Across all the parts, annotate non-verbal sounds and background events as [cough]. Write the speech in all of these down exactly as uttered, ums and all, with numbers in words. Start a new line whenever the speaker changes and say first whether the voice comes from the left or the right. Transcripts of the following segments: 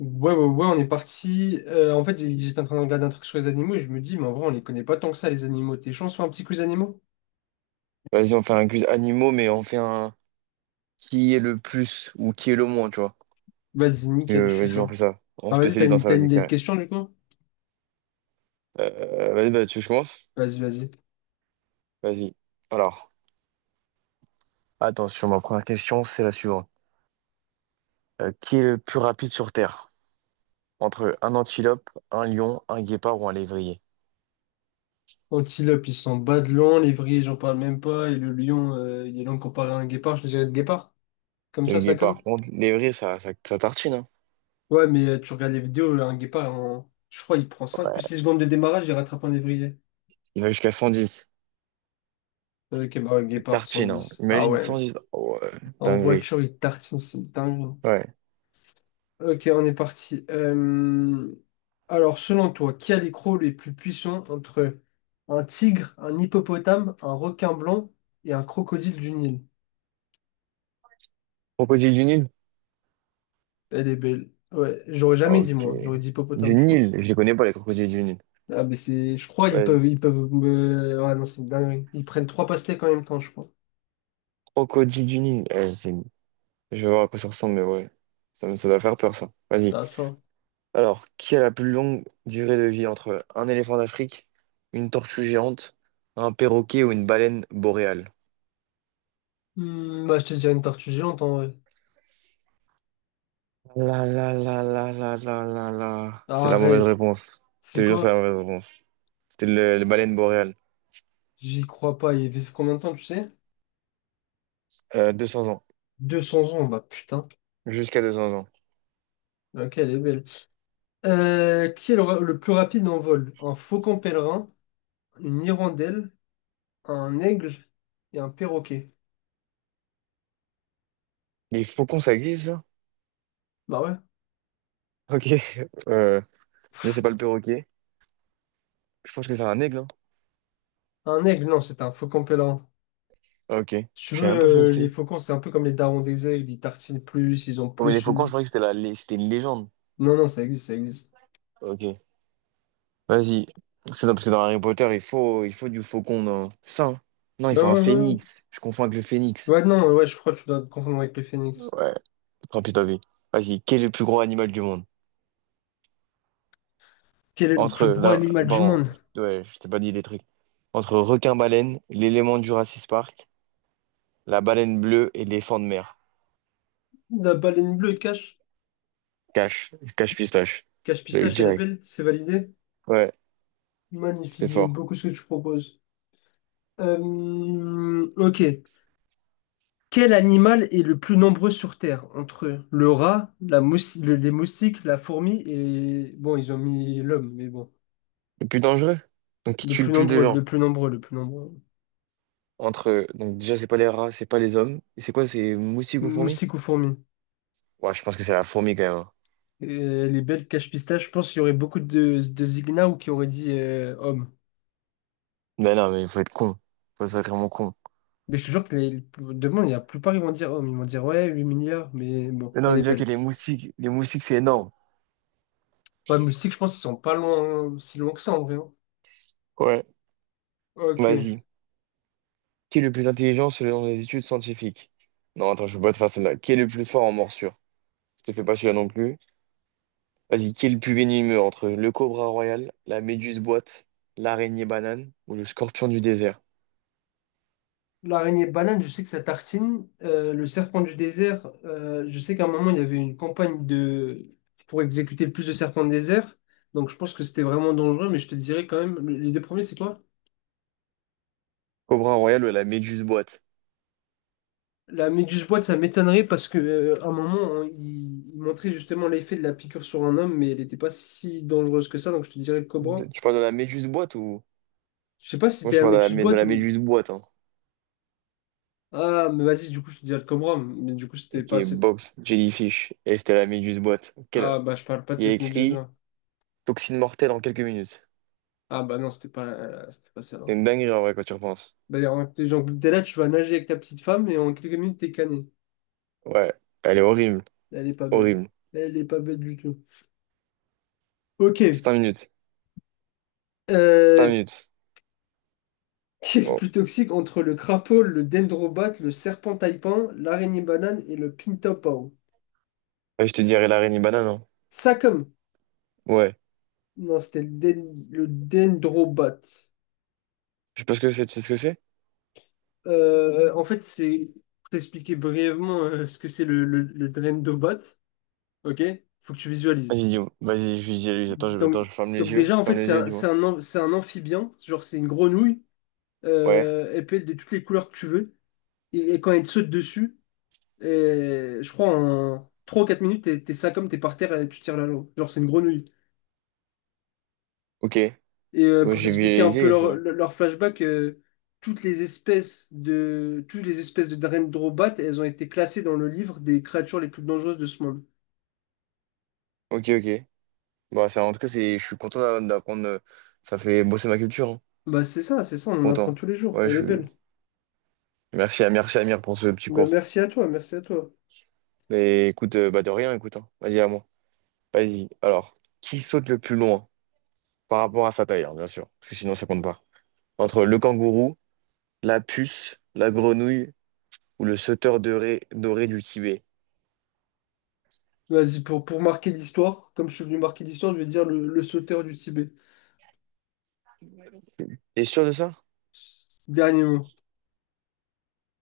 left: Ouais, ouais, ouais, on est parti. Euh, en fait, j'ai- j'étais en train de regarder un truc sur les animaux et je me dis, mais en vrai, on les connaît pas tant que ça, les animaux. T'es chaud, on se fait un petit quiz animaux?
right: Vas-y, on fait un quiz animaux, mais on fait un qui est le plus ou qui est le moins, tu vois.
left: Vas-y,
right: Parce
left: nickel, je
right: que
left: suis
right: vas-y, on
left: chaud.
right: fait ça. On
left: Ah, vas-y, t'as
right: spécialise dans
left: une,
right: ça,
left: t'as une
right: vas-y,
left: idée de
right: carré.
left: question du coup?
right: Euh, vas-y, bah, tu commences.
left: Vas-y, vas-y.
right: Vas-y. Alors, attends, sur ma première question, c'est la suivante. Euh, qui est le plus rapide sur Terre? Entre un antilope, un lion, un guépard ou un lévrier?
left: Antilope, ils sont bas de long, l'évrier, j'en parle même pas, et le lion, euh, il est long comparé à un guépard, je dirais le guépard. Comme
right: C'est le
left: ça, ça
right: guépard.
left: comme?
right: Bon, lévrier, ça, ça, ça tartine, hein.
left: Ouais, mais euh, tu regardes les vidéos, un guépard, en- je crois, il prend cinq ou
right: Ouais.
left: six secondes de démarrage, il rattrape un évrier.
right: Il va jusqu'à cent dix.
left: Ok, bah ouais,
right: Il
left: guépard,
right: tartine, hein.
left: cent dix. Ah
right: Imagine
left: ouais,
right: cent dix. Oh, ouais.
left: en
right: Dinguerie.
left: voiture, il tartine, c'est dingue.
right: Ouais.
left: Ok, on est parti. Euh, Alors, selon toi, qui a les crocs les plus puissants entre un tigre, un hippopotame, un requin blanc et un crocodile du Nil?
right: Crocodile du Nil?
left: Elle est belle. Ouais, j'aurais jamais dit
right: Ok.
left: moi. J'aurais dit
right: Du
left: hippopotame, je
right: Nil,
left: pense.
right: je les connais pas, les crocodiles du Nil.
left: Ah, mais c'est. Je crois ils
right: Ouais,
left: peuvent. Ils peuvent me. Ah non, c'est une dinguerie. Ils prennent trois pastèques en même temps, je crois.
right: crocodile du Nil. Ouais, c'est- je vais voir à quoi ça ressemble, mais ouais. Ça, me- ça doit faire peur, ça. Vas-y.
left: Ah, ça.
right: Alors, qui a la plus longue durée de vie entre un éléphant d'Afrique, une tortue géante, un perroquet ou une baleine boréale?
left: Hmm, bah, je te dirais une tortue géante en vrai.
right: La la la la la la la la. C'est la mauvaise
left: Arrête.
right: réponse. Je
left: C'est
right: te jure, c'est la
left: quoi?
right: mauvaise réponse. C'était le, les baleine boréale.
left: J'y crois pas. Ils vivent combien de temps, tu sais?
right: Euh, deux cents ans.
left: Deux cents ans, bah putain.
right: Jusqu'à deux cents ans.
left: Ok, elle est belle. Euh, qui est le, ra- le plus rapide en vol? Un faucon pèlerin, une hirondelle, un aigle et un perroquet.
right: Les faucons, ça existe, ça?
left: Bah ouais.
right: Ok. [laughs] Euh, je sais pas, le perroquet. Je pense que c'est un aigle, hein.
left: Un aigle, non, c'est un faucon pèlerin.
right: Ok.
left: Si tu
right: Je savais même pas que ça
left: veux, euh, les
right: existait.
left: faucons, c'est un peu comme les darons des aigles, ils tartinent plus, ils ont
right: Oh, mais les
left: plus
right: faucons, je
left: une...
right: croyais que c'était la... lé- c'était une légende.
left: Non, non, ça existe, ça existe.
right: Ok. Vas-y. C'est ça, parce que dans Harry Potter, il faut, il faut du faucon. Non. C'est ça, hein. Non, il
left: Ouais,
right: faut un
left: ouais, ouais. Ouais,
right: phénix. Je confonds avec le phénix.
left: ouais, non, ouais, je crois que tu dois te confondre avec le phénix.
right: Ouais. Tant pis, tant pis. Vas-y, quel est le plus gros animal du monde?
left: Quel est le
right: Entre,
left: plus gros
right: là,
left: animal du
right: pardon,
left: monde?
right: ouais, je t'ai pas dit des trucs. Entre requin-baleine, l'élément du Jurassic Park, la baleine bleue et l'éléphant de mer.
left: La baleine bleue, cache.
right: Cache, cache pistache.
left: Cache
right: Je l'ai eu
left: pistache, elle est
right: direct.
left: belle, c'est validé.
right: Ouais,
left: Magnifique,
right: c'est
left: j'aime
right: fort.
left: beaucoup ce que tu proposes. Euh, ok. Quel animal est le plus nombreux sur Terre? Entre le rat, la moussi- le- les moustiques, la fourmi et... Bon, ils ont mis l'homme, mais bon.
right: Le plus dangereux? Donc, qui
left: Le
right: tue
left: plus
right: le plus de
left: nombreux, le
right: gens?
left: plus nombreux, le plus nombreux.
right: Entre, donc déjà, c'est pas les rats, c'est pas les hommes. Et c'est quoi, c'est moustique ou fourmi?
left: Moustique ou fourmi?
right: Ouais, je pense que c'est la fourmi quand même, hein.
left: Et les belles cache-pistaches, je pense qu'il y aurait beaucoup de, de zignats ou qui auraient dit euh, homme.
right: Mais non, mais il faut être con. Faut être sacrément con.
left: Mais je te jure que les, demain, il y a la plupart, ils vont dire homme. Ils vont dire, ouais, huit milliards, mais bon,
right: Mais
left: elle
right: non,
left: est
right: déjà que
left: belle.
right: les moustiques, les moustiques, c'est énorme.
left: Ouais, moustique, je pense qu'ils sont pas loin, si loin que ça, en vrai. Hein.
right: Ouais.
left: Ok.
right: Vas-y. Qui est le plus intelligent selon les études scientifiques? Non, attends, je peux pas te faire celle-là. Qui est le plus fort en morsure? Je te fais pas celui-là non plus. Vas-y, qui est le plus venimeux entre le cobra royal, la méduse boîte, l'araignée banane ou le scorpion du désert?
left: L'araignée banane, je sais que ça tartine. Euh, le serpent du désert, euh, je sais qu'à un moment, il y avait une campagne de... pour exécuter le plus de serpents de désert. Donc je pense que c'était vraiment dangereux, mais je te dirais quand même, le- les deux premiers, c'est quoi?
right: Cobra royal ou la méduse boîte?
left: La méduse boîte, ça m'étonnerait parce que euh, à un moment, on- il, il montrait justement l'effet de la piqûre sur un homme, mais elle n'était pas si dangereuse que ça, donc je te dirais le
right: De-
left: cobra.
right: Tu parles de la méduse boîte ou...
left: Je sais pas si
right: Parce que moi,
left: c'était
right: je
left: la
right: parle de la,
left: méduse
right: mé- de
left: boîte
right: la
left: ou...
right: méduse boîte, hein.
left: Ah, mais vas-y, du coup, je te dirais le cobra, mais du coup, c'était
right: Et qui
left: pas
right: est
left: cette...
right: Box Jellyfish. Et c'était la méduse boîte. Quel-
left: Ah, bah, je parle pas de
right: Il y a
left: cette
right: écrit
left: méduse-là.
right: toxine mortelle en quelques minutes.
left: Ah, bah non, c'était pas, la- c'était pas ça.
right: C'est une dinguerie en vrai quand tu repenses.
left: Bah en- genre, t'es là, tu vas nager avec ta petite femme et en quelques minutes, t'es cané.
right: Ouais, elle est horrible.
left: Elle est pas belle.
right: Horrible.
left: Elle est pas belle du tout. Ok.
right: Cinq minutes. Cinq
left: Euh,
right: minutes.
left: [laughs] qui est le
right: Bon.
left: plus toxique entre le crapaud, le dendrobat, le serpent taipan, l'araignée banane et le pintopao?
right: Et je te dirai la reine banane, hein.
left: Ça comme.
right: Ouais.
left: Non, c'était le, den- le dendrobat.
right: Je sais pas ce que c'est. Tu sais ce que c'est?
left: Euh, en fait, c'est Pour t'expliquer brièvement euh, ce que c'est le, le, le dendrobat. Ok? Faut que tu visualises.
right: Vas-y, dis-moi. Vas-y, je dis à lui. Attends, je,
left: Donc,
right: attends, je ferme les
left: donc
right: yeux.
left: déjà, en
right: Ferme
left: fait,
right: les
left: c'est
right: yeux,
left: un, c'est
right: dis-moi.
left: un am- c'est un amphibien. Genre, c'est une grenouille
right: Ouais.
left: euh, elle peut être de toutes les couleurs que tu veux. Et, et quand elle te saute dessus, et, je crois en trois ou quatre minutes, t'es t'es ça comme t'es par terre et tu tires la langue. Genre, c'est une grenouille.
right: Ok. Ouais,
left: Et euh, pour
right: j'ai
left: t'expliquer un peu
right: visualisé ça.
left: leur, leur flashback, euh, toutes les espèces de toutes les espèces de Dendrobat, elles ont été classées dans le livre des créatures les plus dangereuses de ce monde.
right: Ok, ok. Bah ça, en tout cas, c'est, je suis content d'a- d'apprendre. euh, Ça fait bosser ma culture, hein.
left: Bah c'est ça, c'est ça, on
right: Je suis
left: en apprend
right: content.
left: tous les jours.
right: Ouais,
left: Elle est
right: je suis.
left: belle.
right: Merci à merci Amir pour ce petit
left: Bah,
right: cours.
left: merci à toi, merci à toi.
right: Mais écoute, euh, bah de rien, écoute, hein. Vas-y, à moi. Vas-y. Alors, qui saute le plus loin par rapport à sa taille, hein, bien sûr, parce que sinon ça compte pas. Entre le kangourou, la puce, la grenouille ou le sauteur doré, doré du Tibet.
left: Vas-y, pour, pour marquer l'histoire, comme je suis venu marquer l'histoire, je vais dire le, le sauteur du Tibet.
right: T'es sûr de ça?
left: Dernier mot.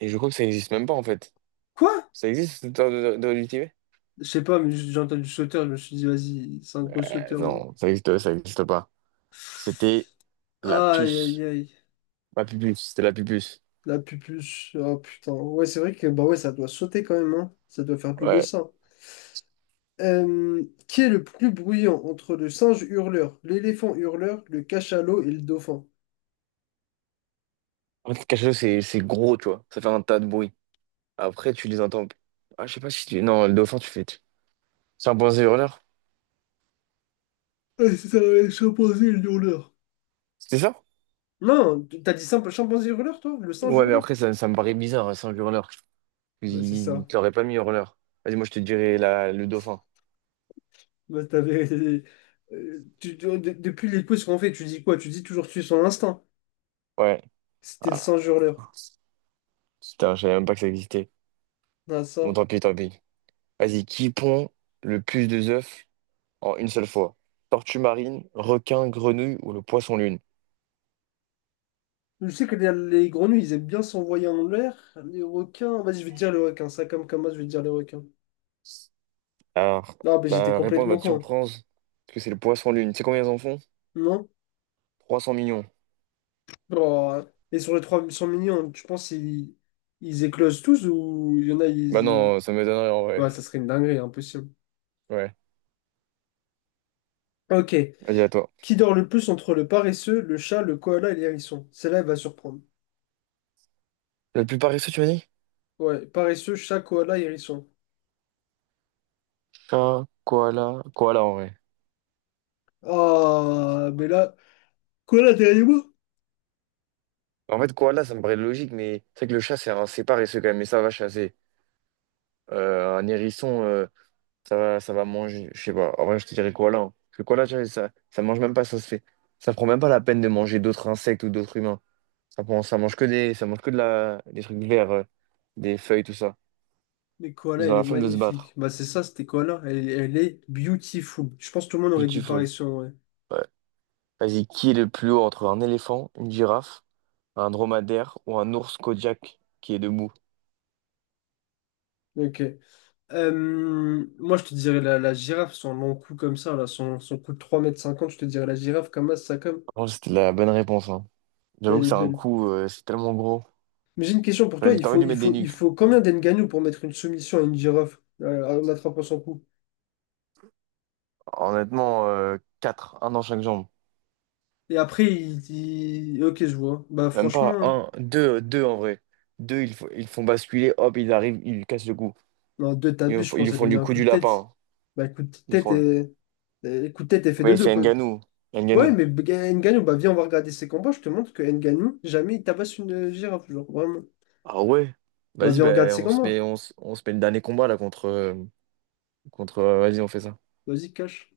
right: Et je crois que ça n'existe même pas en fait.
left: Quoi?
right: Ça existe, le sauteur doré doré du Tibet?
left: Je sais pas, mais j'ai entendu sauteur, je me suis dit, vas-y, c'est un gros
right: Euh,
left: sauteur. Lui.
right: non, ça existe, ça existe pas. C'était la
left: Aïe, aïe,
right: puce.
left: aïe.
right: La pupuce, c'était la pupuce.
left: La pupuche. Oh putain. Ouais, c'est vrai que bah ouais, ça doit sauter quand même, hein. Ça doit faire plus le
right: Ouais.
left: sang. Euh, qui est le plus bruyant entre le singe hurleur, l'éléphant hurleur, le cachalot et le dauphin?
right: En fait, quelque chose, c'est c'est gros, tu vois. Ça fait un tas de bruit. Après, tu les entends. Ah, je sais pas si tu. Non, le dauphin, tu fais. C'est un point hurleur.
left: Ah, c'est ça, le chimpanzé et le hurleur.
right: C'était ça?
left: Non, t'as dit simple chimpanzé hurleur, toi? Le singe
right: Ouais, mais
left: hurleur?
right: après, ça, ça me paraît bizarre, un singe hurleur.
left: Bah c'est
right: Il
left: ça.
right: te l'aurait pas mis hurleur. Vas-y, moi, je te dirais la, le dauphin.
left: Bah t'avais. [laughs] euh, tu- tu- de- depuis les quiz qu'on fait, tu dis quoi? Tu dis toujours tuer son instinct.
right: Ouais.
left: C'était le singe
right: Ah,
left: hurleur.
right: putain, je savais même pas que ça existait.
left: Ah, ça.
right: Bon, tant pis, tant pis. Vas-y, qui pond le plus de œufs en une seule fois? Tortue marine, requin, grenouille ou le poisson lune?
left: Je sais que les, les grenouilles, ils aiment bien s'envoyer en l'air. Les requins. Vas-y, je vais te dire les requins. Ça, comme comme moi, je vais te dire les requins.
right: Alors,
left: Non, mais j'étais
right: la réponse va
left: complètement
right: te
left: con.
right: surprendre, parce que c'est le poisson lune. Tu sais combien ils en font?
left: Non?
right: trois cents millions.
left: Oh. Et sur les trois cents millions, tu penses ils, ils éclosent tous ou il y en a,
right: Bah
left: ils... ils-
right: non, ça me donnerait en vrai.
left: Ouais, ça serait une dinguerie, impossible.
right: Ouais,
left: Ok.
right: vas-y, à toi.
left: Qui dort le plus entre le paresseux, le chat, le koala et l'hérisson? Celle-là, elle va surprendre.
right: Le plus paresseux, tu m'as dit?
left: Ouais, paresseux, chat, koala, hérisson.
right: Chat, koala, koala en vrai.
left: Ah, mais là, koala derrière moi?
right: En fait, koala, ça me paraît logique, mais c'est vrai que le chat, c'est un c'est paresseux quand même, mais ça va chasser. Euh, un hérisson, euh, ça va, ça va manger. Je sais pas. En vrai, je te dirais koala, hein. Parce que koala, tu vois, ça, ça mange même pas, ça se fait. Ça prend même pas la peine de manger d'autres insectes ou d'autres humains. Ça prend, ça mange que des, ça mange que de la, des trucs verts, euh, des feuilles, tout ça.
left: Mais Koala,
right: Ils ont
left: elle
right: la
left: est
right: flemme de se
left: magnifique.
right: battre.
left: Bah, c'est ça, c'était Koala. Elle, elle est beautiful. Je pense que tout le monde aurait dit pareil
right: Beautiful.
left: sur ouais.
right: Ouais. Vas-y, qui est le plus haut entre un éléphant, une girafe, un dromadaire ou un ours Kodiak qui est debout?
left: Ok. Euh, moi, je te dirais la, la girafe, son long cou comme ça, là, son, son cou de trois mètres cinquante, je te dirais la girafe comme ça, comme.
right: Franchement, c'était la bonne réponse, hein. J'avoue
left: Elle
right: que
left: est
right: c'est un
left: belle.
right: coup, euh, c'est tellement gros.
left: Mais j'ai une question pour toi.
right: T'as
left: Il
right: t'as envie
left: faut,
right: de lui
left: il
right: mettre des
left: faut, il
right: nuques.
left: faut combien d'engagnou pour mettre une soumission à une girafe euh, en attrapant son cou?
right: Honnêtement, euh, quatre, un dans chaque jambe.
left: Et après, il dit. Ok, je vois. Bah,
right: Même pas
left: franchement, hein.
right: un, deux, deux en vrai. Deux, ils, fo- ils font basculer, hop, ils arrivent, ils lui cassent le cou.
left: Non, deux
right: Ils,
left: tabus,
right: lui
left: je
right: font ils
left: pense,
right: lui
left: elle
right: font
left: lui met
right: du
left: un
right: coup
left: coup
right: du
left: de tête.
right: lapin.
left: Bah, coup de
right: Ils
left: tête
right: font...
left: et. Euh, Coup de tête est fait deux
right: Mais
left: deux.
right: c'est Ngannou.
left: Ouais,
right: Ngannou.
left: mais Ga- Ngannou, bah viens, on va regarder ses combats. Je te montre que Ngannou, jamais il tabasse une euh, girafe, genre vraiment.
right: Ah ouais?
left: Bah
right: Vas-y,
left: viens, regarde
right: ben,
left: ses
right: on se
left: combats.
right: met, on, se on se met le dernier combat là contre... euh, contre euh, vas-y, on fait ça.
left: Vas-y, cache.